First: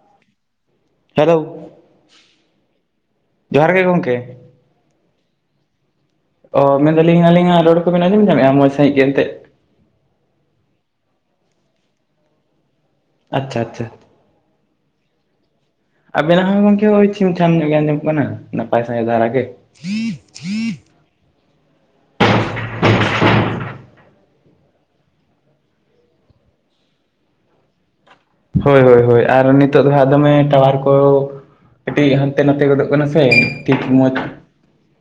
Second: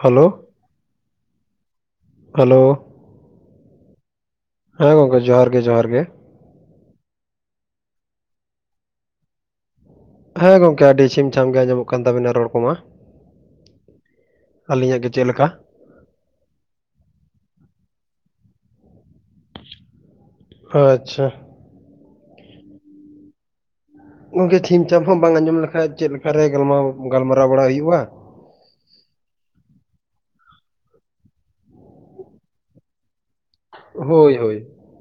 Hello, hello. Hello, ᱜᱮ ᱜᱚᱝᱠᱮ ᱦᱮᱸ ᱜᱚᱝᱠᱮ ᱡᱚᱦᱟᱨ ᱜᱮ ᱡᱚᱦᱟᱨ ᱜᱮ᱾ ᱚ ᱢᱮᱱᱫᱟᱞᱤᱧ ᱟᱹᱞᱤᱧᱟᱜ ᱨᱚᱲ ᱠᱚᱵᱤᱱ ᱟᱸᱡᱚᱢ ᱧᱟᱢᱮᱜᱼᱟ ᱢᱚᱡᱽ ᱥᱟᱹᱦᱤᱜ ᱜᱮ ᱮᱱᱛᱮ ᱦᱮᱸ ᱜᱚᱝᱠᱮ ᱟᱹᱰᱤ ᱪᱷᱤᱢ ᱪᱷᱟᱢ ᱜᱮ ᱟᱸᱡᱚᱢᱚᱜ ᱠᱟᱱ ᱛᱟᱵᱤᱱᱟ ᱨᱚᱲ ᱠᱚᱢᱟ᱾ ᱟᱪᱪᱷᱟ ᱟᱪᱪᱷᱟ᱾ ᱟᱹᱞᱤᱧᱟᱜ ᱜᱮ ᱪᱮᱫ ᱞᱮᱠᱟ? ᱟᱵᱮᱱᱟᱜ ᱦᱚᱸ ᱜᱚᱝᱠᱮ ᱳᱭ ᱪᱷᱤᱢ ᱪᱷᱟᱢ ᱧᱚᱜ ᱜᱮ ᱟᱸᱡᱚᱢᱚᱜ ᱠᱟᱱᱟ ᱱᱟᱯᱟᱭ ᱥᱟᱺᱦᱤᱡ ᱫᱷᱟᱨᱟ ᱜᱮ᱾ ᱚ ᱟᱪᱪᱷᱟ᱾ ᱜᱚᱝᱠᱮ ᱪᱷᱤᱢ ᱪᱷᱟᱯ ᱦᱚᱸ ᱵᱟᱝ ᱟᱸᱡᱚᱢ ᱞᱮᱠᱷᱟᱡ ᱪᱮᱫ ᱞᱮᱠᱟᱨᱮ ᱜᱟᱞᱢᱟᱨᱟᱣ ᱵᱟᱲᱟ ᱦᱩᱭᱩᱜᱼᱟ? ᱦᱳᱭ ᱦᱳᱭ ᱦᱳᱭ᱾ ᱟᱨ ᱱᱤᱛᱚᱜ ᱫᱚ ᱦᱟᱸᱜ ᱫᱚᱢᱮ ᱴᱟᱣᱟᱨ ᱠᱚ ᱠᱟᱹᱴᱤᱡ ᱦᱟᱱᱛᱮ ᱱᱟᱛᱮ ᱜᱚᱫᱚᱜ ᱠᱟᱱᱟ ᱥᱮ ᱴᱷᱤᱠ ᱢᱚᱸᱡᱽ, ᱦᱳᱭ ᱦᱳᱭ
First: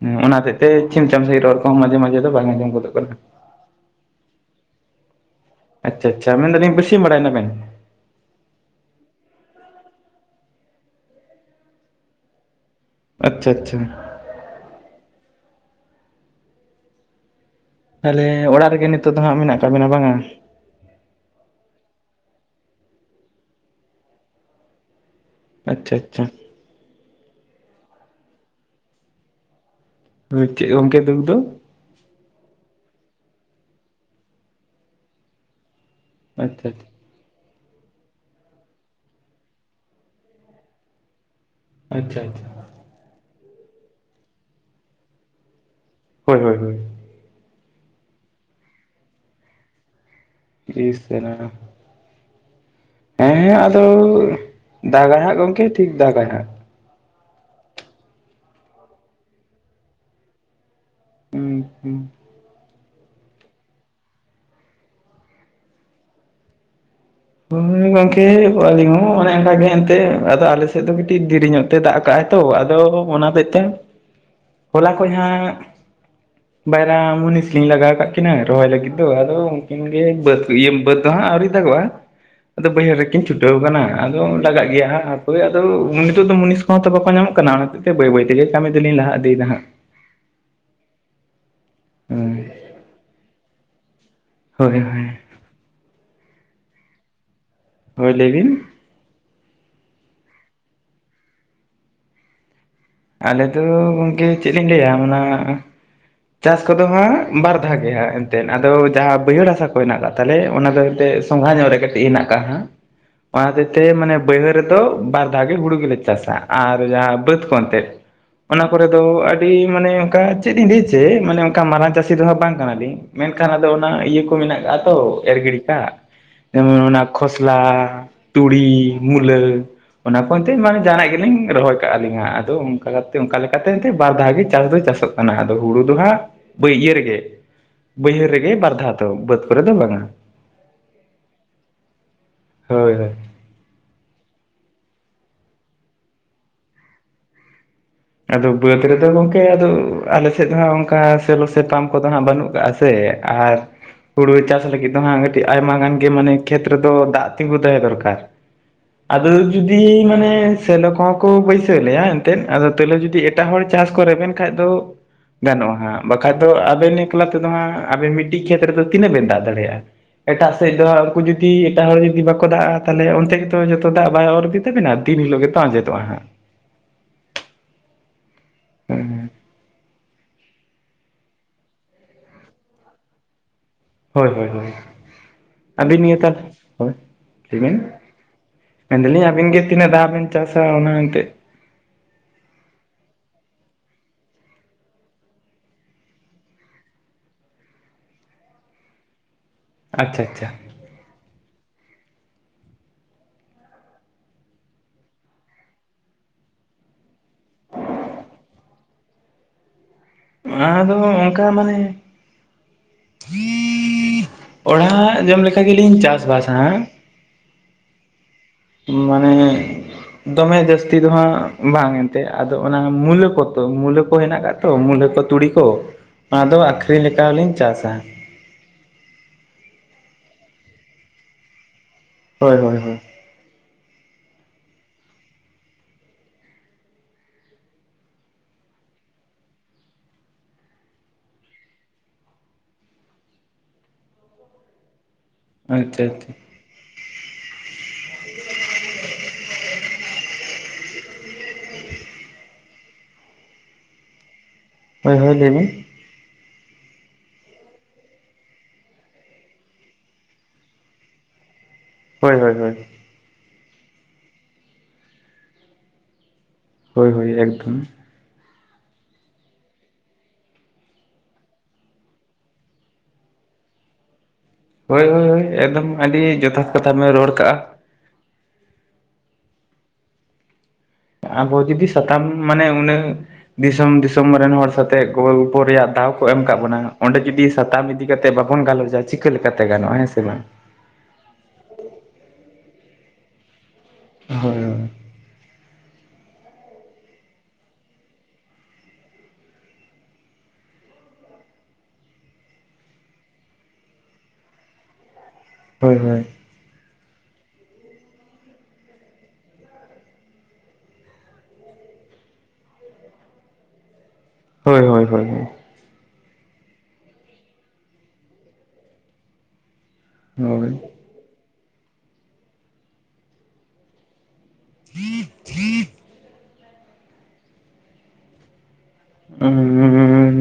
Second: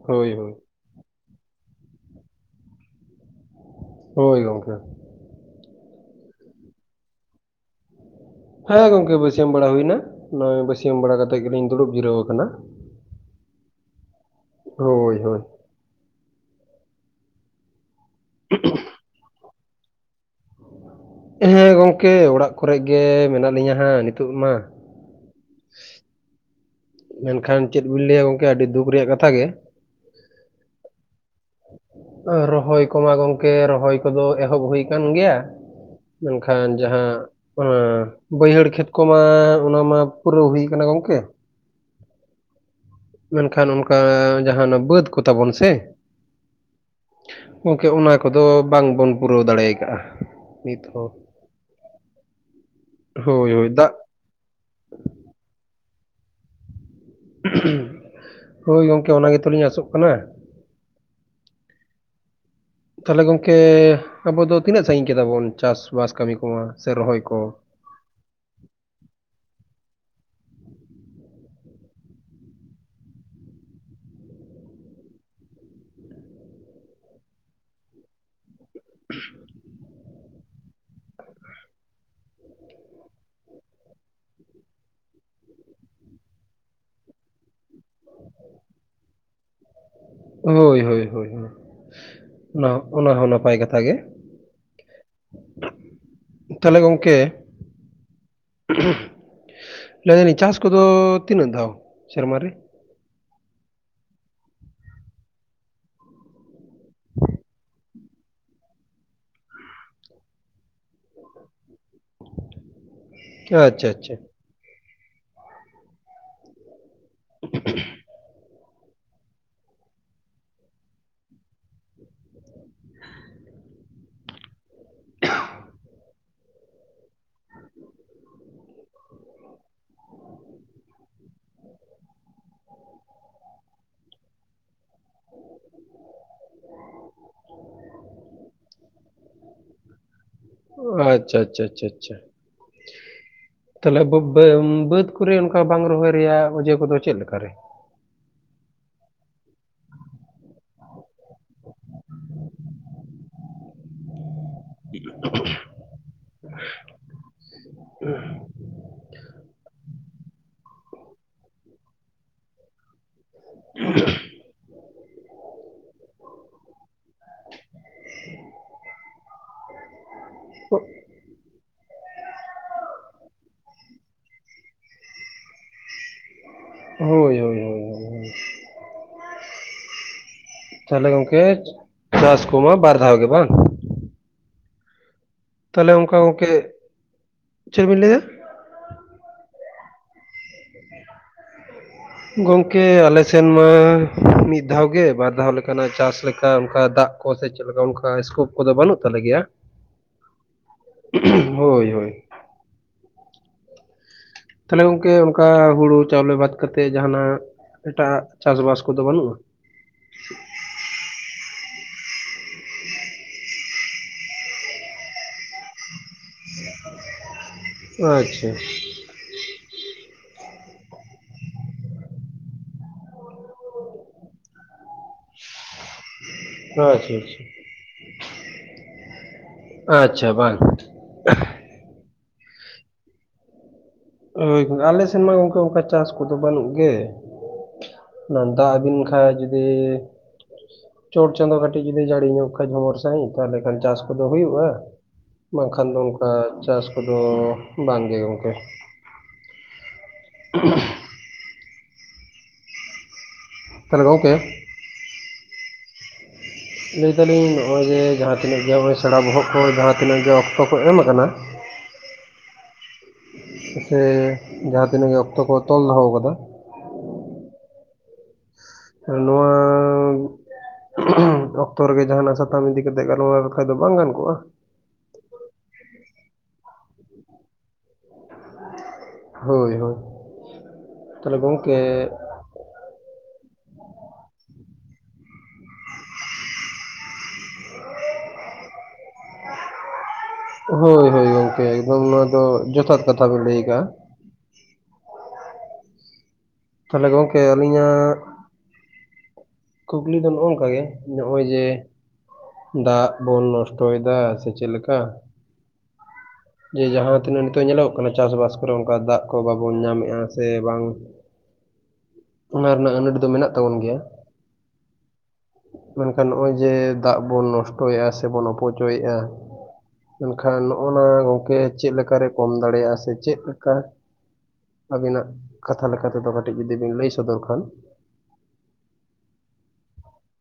ᱦᱳᱭ ᱚᱱᱟ ᱦᱳᱭ ᱦᱚᱛᱮᱜ ᱛᱮ ᱪᱷᱤᱢ ᱪᱷᱟᱢ ᱥᱟᱦᱤᱡ ᱨᱚᱲ ᱠᱚᱦᱚᱸ ᱢᱟᱡᱮ ᱢᱟᱡᱮ ᱫᱚ ᱵᱟᱝ ᱟᱸᱡᱚᱢ ᱜᱚᱫᱚᱜ ᱠᱟᱱᱟ᱾ ᱦᱳᱭ ᱜᱚᱝᱠᱮ᱾ ᱟᱪᱪᱷᱟ ᱟᱪᱪᱷᱟ, ᱢᱮᱱ ᱫᱟᱞᱤᱧ ᱵᱟᱹᱥᱤᱭᱟᱹᱢ ᱵᱟᱲᱟᱭᱱᱟ ᱵᱮᱱ? ᱦᱮᱸ ᱜᱚᱝᱠᱮ ᱵᱟᱹᱥᱭᱟᱹᱢ ᱵᱟᱲᱟ ᱦᱩᱭᱱᱟ, ᱱᱚᱜᱼᱚᱭ ᱵᱟᱹᱥᱭᱟᱹᱢ ᱵᱟᱲᱟ ᱠᱟᱛᱮᱫ ᱜᱮᱞᱤᱧ ᱫᱩᱲᱩᱵ ᱡᱤᱨᱟᱹᱣ ᱟᱠᱟᱱᱟ᱾ ᱟᱪᱪᱷᱟ ᱟᱪᱪᱷᱟ᱾ ᱦᱳᱭ ᱦᱳᱭ᱾ ᱛᱟᱞᱦᱮ ᱚᱲᱟᱜ ᱨᱮᱜᱮ ᱱᱤᱛᱚᱜ ᱫᱚ ᱦᱟᱸᱜ ᱢᱮᱱᱟᱜ ᱠᱟᱜ ᱵᱮᱱᱟ ᱵᱟᱝᱟ? ᱦᱮᱸ ᱜᱚᱝᱠᱮ ᱚᱲᱟᱜ ᱠᱚᱨᱮ ᱜᱮ ᱢᱮᱱᱟᱜ ᱞᱤᱧᱟᱹ ᱦᱟᱸᱜ ᱱᱤᱛᱳᱜ ᱢᱟ᱾ ᱟᱪᱷᱟ-ᱟᱪᱷᱟ ᱢᱮᱱᱠᱷᱟᱱ ᱪᱮᱫ ᱵᱤᱱ ᱞᱟᱹᱭᱟ ᱜᱚᱝᱠᱮ ᱟᱹᱰᱤ ᱫᱩᱠ ᱨᱮᱭᱟᱜ ᱠᱟᱛᱷᱟ ᱜᱮ ᱪᱮᱫ ᱜᱚᱝᱠᱮ ᱫᱩᱠ ᱫᱚ ᱨᱚᱦᱚᱭ ᱠᱚᱢᱟ ᱜᱚᱝᱠᱮ ᱨᱚᱦᱚᱭ ᱠᱚᱫᱚ ᱮᱦᱚᱵ ᱦᱩᱭ ᱟᱠᱟᱱ ᱜᱮᱭᱟ ᱟᱪᱪᱷᱟ ᱢᱮᱱᱠᱷᱟᱱ ᱟᱪᱪᱷᱟ ᱡᱟᱦᱟᱸ ᱚᱱᱟ ᱵᱟᱹᱭᱦᱟᱹᱲ ᱠᱷᱮᱛ ᱠᱚᱢᱟ ᱚᱱᱟ ᱢᱟ ᱯᱩᱨᱟᱹᱣ ᱦᱩᱭ ᱟᱠᱟᱱᱟ ᱜᱚᱢᱠᱮ ᱟᱪᱷᱟ-ᱟᱪᱷᱟ ᱢᱮᱱᱠᱷᱟᱱ ᱚᱱᱠᱟ ᱡᱟᱦᱟᱸᱱᱟᱜ ᱵᱟᱹᱫ ᱠᱚ ᱛᱟᱵᱚᱱ ᱥᱮ ᱦᱚᱭ-ᱦᱚᱭ-ᱦᱚᱭ ᱜᱚᱝᱠᱮ ᱚᱱᱟ ᱠᱚᱫᱚ ᱵᱟᱝᱵᱚᱱ ᱯᱩᱨᱟᱹᱣ ᱫᱟᱲᱮᱭ ᱠᱟᱜᱼᱟ ᱾ ᱥᱮᱱᱟᱜ ᱦᱮᱸ ᱦᱳᱭ ᱦᱳᱭ ᱟᱫᱚ ᱫᱟᱜ ᱫᱟᱜᱟᱭ ᱦᱟᱸᱜ ᱜᱚᱝᱠᱮ ᱴᱷᱤᱠ ᱫᱟᱜᱟᱭ ᱦᱟᱸᱜ ᱾ ᱦᱚᱭ ᱜᱚᱝᱠᱮ ᱚᱱᱟ ᱜᱮᱛᱚᱞᱤᱧ ᱟᱥᱚᱜ ᱠᱟᱱᱟ ᱾ ᱦᱩᱸ-ᱦᱩᱸ ᱪᱮᱫ ᱦᱚᱸ ᱵᱟᱝ ᱟᱸᱡᱚᱢᱚᱜ ᱠᱟᱱᱟ ᱛᱟᱦᱚᱞᱮ ᱜᱚᱝᱠᱮ ᱟᱵᱚ ᱫᱚ ᱛᱤᱱᱟᱹᱜ ᱥᱟᱺᱜᱤᱧ ᱠᱮᱫᱟᱵᱚᱱ ᱪᱟᱥᱵᱟᱥ ᱠᱟᱹᱢᱤ ᱠᱚᱢᱟ ᱥᱮ ᱨᱚᱦᱚᱭ ᱠᱚ ᱾ ᱦᱩᱸ ᱜᱚᱝᱠᱮ ᱟᱹᱞᱤᱧ ᱦᱚᱸ ᱚᱱᱮ ᱚᱱᱠᱟᱜᱮ ᱮᱱᱛᱮ ᱟᱫᱚ ᱟᱞᱮᱥᱮᱫ ᱫᱚ ᱠᱟᱹᱴᱤᱡ ᱫᱮᱨᱤ ᱧᱚᱜ ᱛᱮ ᱫᱟᱜ ᱠᱟᱜᱼᱟᱭ ᱛᱚ ᱟᱫᱚ ᱚᱱᱟ ᱦᱚᱛᱮᱡ ᱛᱮ ᱪᱮᱫ ᱦᱚᱸ ᱵᱟᱝ ᱟᱸᱡᱚᱢᱚᱜ ᱠᱟᱱᱟ ᱦᱚᱞᱟ ᱠᱷᱚᱡ ᱦᱟᱸᱜ ᱵᱟᱭᱨᱟ ᱢᱩᱱᱤᱥ ᱞᱤᱧ ᱞᱟᱜᱟᱣ ᱠᱟᱜ ᱠᱚ ᱾ ᱟᱹᱠᱤᱱᱟᱹ ᱨᱚᱦᱚᱭ ᱞᱟᱹᱜᱤᱫ ᱫᱚ ᱟᱫᱚ ᱩᱱᱠᱤᱱ ᱜᱮ ᱵᱟᱹᱫ ᱤᱭᱟᱹ ᱵᱟᱹᱫᱽ ᱫᱚ ᱦᱟᱸᱜ ᱟᱹᱣᱨᱤ ᱟᱛᱟ ᱠᱚᱣᱟ ᱟᱫᱚ ᱵᱟᱹᱭᱦᱟᱹᱲ ᱨᱮᱠᱤᱱ ᱪᱷᱩᱴᱟᱹᱣ ᱟᱠᱟᱱᱟ ᱟᱫᱚ ᱞᱟᱜᱟᱜ ᱜᱮᱭᱟ ᱦᱟᱜ ᱦᱟᱯᱚᱭ ᱟᱫᱚ ᱱᱤᱛᱚᱜ ᱫᱚ ᱢᱩᱱᱤᱥ ᱾ ᱦᱚᱸᱛᱚ ᱵᱟᱠᱚ ᱧᱟᱢᱚᱜ ᱠᱟᱱᱟ ᱚᱱᱟ ᱚᱛᱮᱡ ᱛᱮ ᱵᱟᱹᱭ-ᱵᱟᱹᱭ ᱛᱮᱜ ᱠᱟᱹᱢᱤ ᱫᱚᱞᱤᱧ ᱞᱟᱦᱟ ᱤᱫᱤᱭᱮᱫᱟ ᱦᱟᱸᱜ ᱾ ᱦᱚᱭ-ᱦᱚᱭ ᱦᱮᱸ ᱚᱱᱟ ᱚᱱᱟ ᱦᱚᱸ ᱱᱟᱯᱟᱭ ᱠᱟᱛᱷᱟ ᱜᱮ ᱾ ᱦᱚᱭ-ᱦᱚᱭ ᱛᱟᱦᱚᱞᱮ ᱜᱚᱝᱠᱮ ᱦᱚᱭ ᱞᱟᱹᱭ ᱵᱤᱱ? ᱞᱟᱹᱭ ᱫᱟᱞᱤᱧ ᱪᱟᱥ ᱠᱚᱫᱚ ᱛᱤᱱᱟᱹᱜ ᱫᱷᱟᱣ ᱥᱮᱨᱢᱟ ᱨᱮ? ᱟᱞᱮ ᱫᱚ ᱜᱚᱝᱠᱮ ᱪᱮᱫ ᱞᱤᱝ ᱞᱟᱹᱭᱟ ᱚᱱᱟ ᱪᱟᱥ ᱠᱚᱫᱚ ᱦᱟᱸᱜ ᱵᱟᱨ ᱫᱷᱟᱣ ᱜᱮᱭᱟ ᱮᱱᱛᱮᱫ ᱟᱫᱚ ᱡᱟᱦᱟᱸ ᱵᱟᱹᱭᱦᱟᱹᱲ ᱦᱟᱥᱟ ᱠᱚ ᱦᱮᱱᱟᱜ ᱟᱠᱟᱫ ᱛᱟᱞᱮ ᱚᱱᱟ ᱫᱚ ᱮᱱᱛᱮᱫᱼᱼᱼ ᱥᱚᱸᱜᱷᱟᱡ ᱧᱚᱜ ᱨᱮ ᱦᱮᱱᱟᱜ ᱟᱠᱟᱫ ᱚᱱᱟ ᱟᱪᱪᱷᱟ ᱦᱚᱛᱮᱡ ᱛᱮ ᱟᱪᱪᱷᱟ ᱢᱟᱱᱮ ᱵᱟᱹᱭᱦᱟᱹᱲ ᱨᱮᱫᱚ ᱵᱟᱨ ᱫᱷᱟᱣ ᱜᱮ ᱦᱳᱲᱳ ᱜᱮᱞᱮ ᱪᱟᱥᱟ ᱾ ᱟᱨ ᱡᱟᱦᱟᱸ ᱵᱟᱹᱫᱽ ᱠᱚ ᱮᱱᱛᱮ ᱚᱱᱟ ᱠᱚᱨᱮ ᱫᱚ ᱟᱹᱰᱤ ᱢᱟᱱᱮ ᱚᱱᱠᱟ ᱪᱮᱫ ᱤᱧ ᱞᱟᱹᱭ ᱼᱼ ᱡᱮ ᱢᱟᱱᱮ ᱚᱱᱠᱟ ᱢᱟᱨᱟᱝ ᱪᱟᱹᱥᱤ ᱫᱚᱦᱟᱜ ᱵᱟᱝ ᱠᱟᱱᱟᱞᱤᱧ ᱢᱮᱱᱠᱷᱟᱱ ᱟᱫᱚ ᱚᱱᱟ ᱤᱭᱟᱹ ᱠᱚ ᱢᱮᱱᱟᱜ ᱟᱠᱟᱫᱼᱼ ᱛᱚ ᱮᱨ ᱜᱤᱰᱤ ᱠᱟᱜ ᱡᱮᱢᱚᱱ ᱚᱱᱟ ᱠᱷᱚᱥᱞᱟ, ᱛᱩᱲᱤ, ᱢᱩᱞᱟᱹ ᱚᱱᱟ ᱠᱚ ᱮᱱᱛᱮ ᱡᱟᱦᱟᱱᱟᱜ ᱜᱮᱞᱤᱧ ᱨᱚᱦᱚᱭ ᱠᱟᱦᱞᱤᱧ ᱡᱟᱸᱜ ᱟᱫᱚ ᱚᱱᱠᱟ ᱞᱮᱠᱟᱛᱮ ᱮᱱᱛᱮ ᱵᱟᱨ ᱫᱷᱟᱣ ᱜᱮ ᱪᱟᱥ ᱫᱚ ᱪᱟᱥᱚᱜ ᱠᱟᱱᱟ ᱾ ᱫᱚ ᱦᱳᱲᱳ ᱫᱚ ᱦᱟᱸᱜ ᱤᱭᱟᱹ ᱨᱮᱜᱮ ᱵᱟᱹᱭᱦᱟᱹᱲ ᱨᱮᱜᱮ ᱵᱟᱨᱫᱷᱟᱣ ᱫᱚ ᱵᱟᱹᱫᱽ ᱠᱚᱨᱮ ᱫᱚ ᱵᱟᱝ-ᱟ ᱾ ᱚᱸ ᱟᱪᱷᱟ -ᱟᱪᱷᱟ -ᱟᱪᱷᱟ- ᱟᱪᱷᱟ ᱾ ᱦᱳᱭ ᱦᱳᱭ ᱛᱟᱦᱚᱞᱮ ᱵᱟ. ᱵᱵᱮ ᱵᱟᱹᱫᱽ ᱠᱚᱨᱮ ᱚᱱᱠᱟ ᱵᱟᱝ ᱨᱚᱦᱚᱭ ᱨᱮᱭᱟᱜ ᱚᱡᱮ ᱠᱚᱫᱚ ᱪᱮᱫ ᱞᱮᱠᱟ ᱨᱮ? ᱟᱫᱚ ᱵᱟᱹᱫᱽ ᱨᱮᱫᱚ ᱜᱚᱝᱠᱮ ᱟᱫᱚ ᱟᱞᱮᱥᱮᱫ ᱦᱟᱸᱜ ᱚᱱᱠᱟ ᱛᱮ ᱞᱚ ᱥᱮᱠᱟᱢ ᱠᱚᱫᱚ ᱦᱟᱜ ᱵᱟᱹᱱᱩᱜ ᱠᱟᱜᱼᱟ ᱥᱮ ᱟᱨ ᱦᱳᱲᱳ ᱪᱟᱥ ᱞᱟᱹᱜᱤᱫ ᱫᱚ ᱦᱟᱸᱜ ᱠᱟᱹᱴᱤᱡ ᱟᱭᱢᱟ ᱜᱟᱱ ᱜᱮ ᱢᱟᱱᱮ ᱠᱷᱮᱛ ᱨᱮᱫᱚ ᱫᱟᱜ ᱛᱤᱸᱜᱩ ᱛᱟᱦᱮᱸ ᱫᱚᱨᱠᱟᱨ ᱾ ᱟᱫᱚ ᱡᱩᱫᱤ ᱢᱟᱱᱮ ᱥᱮᱞᱚ ᱠᱚᱦᱚᱸ ᱠᱚ ᱵᱟᱹᱭᱥᱟᱹᱣ ᱞᱮᱭᱟ ᱮᱱᱛᱮᱫ ᱟ ᱛᱟᱦᱚᱞᱟᱮ ᱡᱩᱫᱤ ᱮᱴᱟᱜ ᱦᱚᱲ ᱪᱟᱥ ᱠᱚ ᱨᱮᱵᱮᱱ ᱠᱷᱟᱡ ᱫᱚ ᱜᱟᱱᱚᱜᱼᱟ ᱦᱟᱸᱜ ᱵᱟᱠᱷᱟᱡ ᱫᱚ ᱟᱵᱮᱱ ᱮᱠᱞᱟ ᱛᱮᱫᱚ ᱦᱟᱸᱜ ᱟᱵᱮᱱ ᱢᱤᱫᱴᱤᱡ ᱠᱷᱮᱛ ᱨᱮᱫᱚ ᱛᱤᱱᱟᱹᱜ ᱵᱮᱱ ᱫᱟᱜ ᱫᱟᱲᱮᱭᱟᱜᱼᱟ ᱾ ᱮᱴᱟ ᱥᱮᱡ ᱫᱚ ᱠᱩ ᱡᱩᱡ ᱠᱤ ᱮᱴᱟᱜ ᱦᱚᱲ ᱡᱩᱫᱤ ᱵᱟᱠᱚ ᱫᱟᱜᱼᱟ ᱛᱟᱦᱚᱞᱮ ᱚᱱᱛᱮ ᱜᱮᱛᱚ ᱡᱚᱛᱚ ᱫᱟᱜ ᱵᱟᱹᱭ ᱚᱨ ᱤᱫᱤ ᱛᱟᱵᱤᱱᱟ? ᱫᱤᱱ ᱦᱤᱞᱚᱜ ᱜᱮᱛᱚ ᱟᱡᱮᱫᱚᱜᱼᱟ ᱦᱟᱸᱜ ᱾ ᱦᱚᱭ -ᱦᱚᱭ -ᱦᱚᱭ -ᱦᱚᱭ ᱦᱚᱸ-ᱦᱚ ᱸ ᱛᱟᱦᱚᱞᱮ ᱜᱚᱝᱠᱮ ᱪᱟᱥ ᱠᱚᱢᱟ ᱵᱟᱨ ᱫᱷᱟᱣ ᱜᱮ ᱵᱟᱝ? ᱦᱳᱭ ᱦᱳᱭ ᱦᱳᱭ ᱛᱟᱦᱚᱞᱮ ᱟᱹᱵᱤᱱ ᱚᱱᱠᱟ ᱱᱤᱭᱟᱹᱮᱛᱟᱨ ᱜᱚᱝᱠᱮ ᱦᱳᱭ ᱞᱤᱵᱤᱱ? ᱪᱮᱫ ᱵᱤᱱ ᱞᱟᱹᱭᱟ? ᱢᱮᱱᱫᱟᱞᱤᱧ ᱟᱵᱤᱱ ᱜᱮ ᱛᱤᱱᱟᱹ ᱫᱟᱜ ᱵᱮᱱ ᱪᱟᱥᱟ ᱚᱱᱟ ᱮᱱᱛᱮᱜ? ᱜᱚᱝᱠᱮ ᱟᱞᱮ ᱥᱮᱱ ᱢᱟ ᱢᱤᱫ ᱫᱷᱟᱣ ᱜᱮ, ᱵᱟᱨᱫᱷᱟᱣ ᱞᱮᱠᱟᱱᱟᱜ ᱪᱟᱥ ᱞᱮᱠᱟ ᱚᱱᱠᱟ ᱫᱟᱜ ᱠᱚ ᱥᱮ ᱪᱮᱫ ᱞᱮᱠᱟ ᱚᱱᱠᱟ ᱥᱠᱳᱯ ᱠᱚᱫᱚ ᱵᱟᱹᱱᱩᱜ ᱛᱟᱞᱮ ᱜᱮᱭᱟ ᱾ ᱟᱪᱪᱷᱟ ᱟᱪᱪᱷᱟ᱾ ᱦᱳᱭ ᱦᱳᱭ ᱾ ᱛᱟᱦᱚᱞᱮ ᱜᱚᱝᱠᱮ ᱚᱱᱠᱟ ᱦᱩᱲᱩ ᱪᱟᱣᱞᱮ ᱵᱟᱫ ᱠᱟᱛᱮᱫ ᱡᱟᱦᱟᱱᱟᱜ ᱮᱴᱟᱜ ᱪᱟᱥ ᱵᱟᱥ ᱠᱚᱫᱚ ᱵᱟᱹᱱᱩᱜᱼᱟ? ᱟᱫᱚ ᱚᱱᱠᱟ ᱢᱟᱱᱮ [unintelligible] ᱚᱲᱟᱜ ᱡᱚᱢ ᱞᱮᱠᱟ ᱜᱮᱞᱤᱧ ᱪᱟᱥ ᱵᱟᱥᱟᱸ᱾ ᱟᱪᱪᱷᱟ᱾ ᱢᱟᱱᱮ ᱫᱚᱢᱮ ᱡᱟᱹᱥᱛᱤ ᱫᱚ ᱦᱟᱸᱜ ᱵᱟᱝ ᱮᱱᱛᱮ ᱟᱫᱚ ᱚᱱᱟ ᱢᱩᱞᱟᱹ ᱠᱚ ᱛᱚ ᱢᱩᱞᱟᱹ ᱠᱚ ᱦᱮᱱᱟᱜ ᱠᱟᱫ ᱛᱚ ᱢᱩᱞᱟᱹ ᱠᱚ ᱛᱩᱲᱤ ᱠᱚ ᱚᱱᱟ ᱫᱚ ᱟᱠᱷᱨᱤᱧ ᱟᱪᱪᱷᱟ ᱞᱮᱠᱟ ᱟᱪᱪᱷᱟ ᱦᱚᱸᱞᱤᱧ ᱪᱟᱥᱟ᱾ ᱟᱪᱪᱷᱟ ᱵᱟᱝ᱾ ᱦᱳᱭ ᱦᱳᱭ ᱦᱳᱭ᱾ ᱦᱳᱭ ᱜ [unintelligible] ᱟᱞᱮ ᱥᱮᱱ ᱢᱟ ᱜᱚᱝᱠᱮ ᱚᱱᱠᱟ ᱪᱟᱥ ᱠᱚᱫᱚ ᱵᱟᱹᱱᱩᱜ ᱜᱮ᱾ ᱱᱚᱱ ᱫᱟᱜ ᱟᱹᱵᱤᱱ ᱠᱷᱟᱡ ᱡᱩᱫᱤᱻ ᱪᱚᱴ ᱪᱟᱸᱫᱚ ᱠᱟᱹᱴᱤᱡ ᱡᱩᱫᱤ ᱡᱟᱹᱲᱤ ᱧᱚᱜ ᱠᱷᱟᱡ ᱵᱷᱚᱵᱚᱨ ᱥᱟᱺᱦᱤᱡ ᱛᱟᱦᱚᱞᱮ ᱠᱷᱟᱱ ᱪᱟᱥ ᱠᱚᱫᱚ ᱦᱩᱭᱩᱜᱼᱟ᱾ ᱵᱟᱝᱠᱷᱟᱱ ᱫᱚ ᱟᱪᱪᱷᱟ ᱟᱪᱪᱷᱟ ᱚᱱᱠᱟ ᱪᱟᱥ ᱠᱚᱫᱚ ᱵᱟᱝ ᱜᱮ ᱜᱚᱝᱠᱮ᱾ ᱟ [unintelligible] ᱛᱟᱦᱟᱞᱮ ᱜᱚᱝᱠᱮ ᱦᱳᱭ ᱦᱳᱭ ᱞᱟᱹᱭ ᱵᱤᱱ᱾ ᱞᱟᱹᱭᱫᱟᱞᱤᱧ ᱱᱚᱜ-ᱚᱭ ᱡᱮ ᱡᱟᱦᱟᱸ ᱛᱤᱱᱟᱹᱜ ᱜᱮ ᱦᱚᱸᱜ-ᱚᱭ ᱥᱮᱬᱟ ᱵᱚᱦᱚᱜ ᱠᱚ ᱡᱟᱦᱟᱸ ᱛᱤᱱᱟᱹᱜ ᱜᱮ ᱚᱠᱛᱚ ᱠᱚ ᱮᱢᱟ ᱠᱟᱱᱟ᱾ ᱦᱳᱭ ᱦᱳᱭ ᱦᱳᱭ᱾ ᱥᱮ ᱡᱟᱦᱟᱸ ᱛᱤᱱᱟᱹᱜ ᱜᱮ ᱚᱠᱛᱚ ᱠᱚ ᱛᱚᱞ ᱫᱚᱦᱚ ᱟᱠᱟᱫᱟ᱾ ᱦᱳᱭ ᱦᱳᱭ ᱮᱠᱫᱚᱢ᱾ ᱱᱚᱣᱟᱻ ᱚᱠᱛᱚ ᱨᱮᱜᱮ ᱡᱟᱦᱟᱱᱟᱜ ᱥᱟᱛᱟᱢ ᱤᱫᱤ ᱠᱟᱛᱮ ᱜᱟᱞᱢᱟᱨᱟᱣ ᱞᱮᱠᱦᱟᱡ ᱫᱚ ᱵᱟᱝ ᱜᱟᱱ ᱠᱚᱜᱼᱟ? ᱦᱳᱭ ᱦᱳᱭ ᱦᱳᱭ ᱮᱠᱫᱚᱢ ᱟᱹᱰᱤ ᱡᱚᱛᱷᱟᱛ ᱠᱟᱛᱷᱟ ᱵᱮᱱ ᱨᱚᱲ ᱠᱟᱜᱼᱟ᱾ ᱦᱳᱭ ᱦᱳᱭ᱾ ᱛᱟᱦᱚᱞᱮ ᱟᱵᱚ ᱜᱚᱝᱠᱮ ᱡᱩᱫᱤ ᱥᱟᱛᱟᱢ ᱢᱟᱱᱮ ᱩᱱᱟᱹᱜ ᱫᱤᱥᱚᱢ ᱫᱤᱥᱚᱢ ᱨᱮᱱ ᱦᱚᱲ ᱥᱟᱛᱮᱜ ᱜᱚᱞᱯᱚ ᱨᱮᱭᱟᱜ ᱫᱟᱣ ᱠᱚ ᱮᱢ ᱠᱟᱜ ᱵᱚᱱᱟ, ᱚᱸᱰᱮ ᱡᱩᱫᱤ ᱥᱟᱛᱟᱢ ᱤ ᱫᱤ ᱠᱟᱛᱮ ᱵᱟᱵᱚᱱ ᱜᱟᱞᱚᱪᱟ, ᱪᱤᱠᱟᱹ ᱞᱮᱠᱟ ᱛᱮ ᱜᱟᱱᱚᱜᱼᱟ ᱦᱮᱸ ᱥᱮ ᱵᱟᱝ? ᱦᱳᱭ ᱦᱳᱭ ᱜᱚᱢᱠᱮ ᱮᱠᱫᱚᱢ ᱱᱚᱣᱟ ᱫᱚ ᱡᱚᱛᱷᱟᱛ ᱠᱟᱛᱷᱟ ᱵᱮᱱ ᱞᱟᱹᱭ ᱠᱟᱜᱼᱟ᱾ ᱦᱳᱭ ᱦᱳᱭ᱾ ᱛᱟᱦᱚᱞᱮ ᱜᱚᱝᱠᱮ ᱟᱹᱞᱤᱧᱟᱜ ᱠᱩᱠᱞᱤ ᱫᱚ ᱱᱚᱜᱼᱚ ᱱᱚᱝᱠᱟ ᱜᱮ ᱱᱚᱜᱼᱚᱭ ᱡᱮ ᱫᱟᱜ ᱵᱚᱱ ᱱᱚᱥᱴᱚᱭ ᱫᱟ ᱥᱮ ᱪᱮᱫ ᱞᱮᱠᱟ᱾ ᱦᱳᱭ ᱦᱳᱭ᱾ ᱡᱮ ᱡᱟᱦᱟᱸ ᱛᱤᱱᱟᱹᱜ ᱱᱤᱛᱚᱜ ᱧᱮᱞᱚᱜᱚᱜ ᱠᱟᱱᱟ ᱪᱟᱥᱵᱟᱥ ᱠᱚᱨᱮ ᱚᱱᱠᱟ ᱫᱟᱜ ᱠᱚ ᱵᱟᱵᱚᱱ ᱧᱟᱢᱮᱫᱼᱟ ᱥᱮ ᱵᱟᱝ᱾ ᱚᱱᱟ ᱨᱮᱱᱟᱜ ᱟᱹᱱᱟᱹᱴ ᱫᱚ ᱢᱮᱱᱟᱜ ᱛᱟᱵᱚᱱ ᱜᱮᱭᱟ᱾ ᱦᱳᱭ ᱦᱳᱭ ᱦᱳᱭ ᱦᱳᱭ᱾ ᱢᱮᱱᱠᱷᱟᱱ ᱱᱚᱜᱼᱚᱭ ᱡᱮ ᱫᱟᱜ ᱵᱚᱱ ᱱᱚᱥᱴᱚᱭᱮᱫᱼᱟ ᱥᱮ ᱵᱚᱱ ᱚᱯᱚᱪᱚᱭᱮᱫᱼᱟ᱾ ᱢᱮᱱᱠᱷᱟᱱ ᱦᱳᱭ ᱱᱚᱜᱼᱱᱟ ᱜᱚᱝᱠᱮ ᱪᱮᱫ ᱞᱮᱠᱟᱨᱮ ᱠᱚᱢ ᱫᱟᱲᱮᱭᱟᱜᱼᱟ? ᱥᱮ ᱪᱮᱫ ᱞᱮᱠᱟ ᱟᱵᱤᱱᱟᱜ ᱠᱟᱛᱷᱟ ᱞᱮᱠᱟ ᱛᱮ ᱫᱚ ᱠᱟᱹᱴᱤᱡ ᱡᱩᱚᱫᱤ ᱵᱤᱱ ᱞᱟᱹᱭ ᱥᱚᱫᱚᱨ ᱠᱷᱟᱱ᱾ ᱮᱸᱻ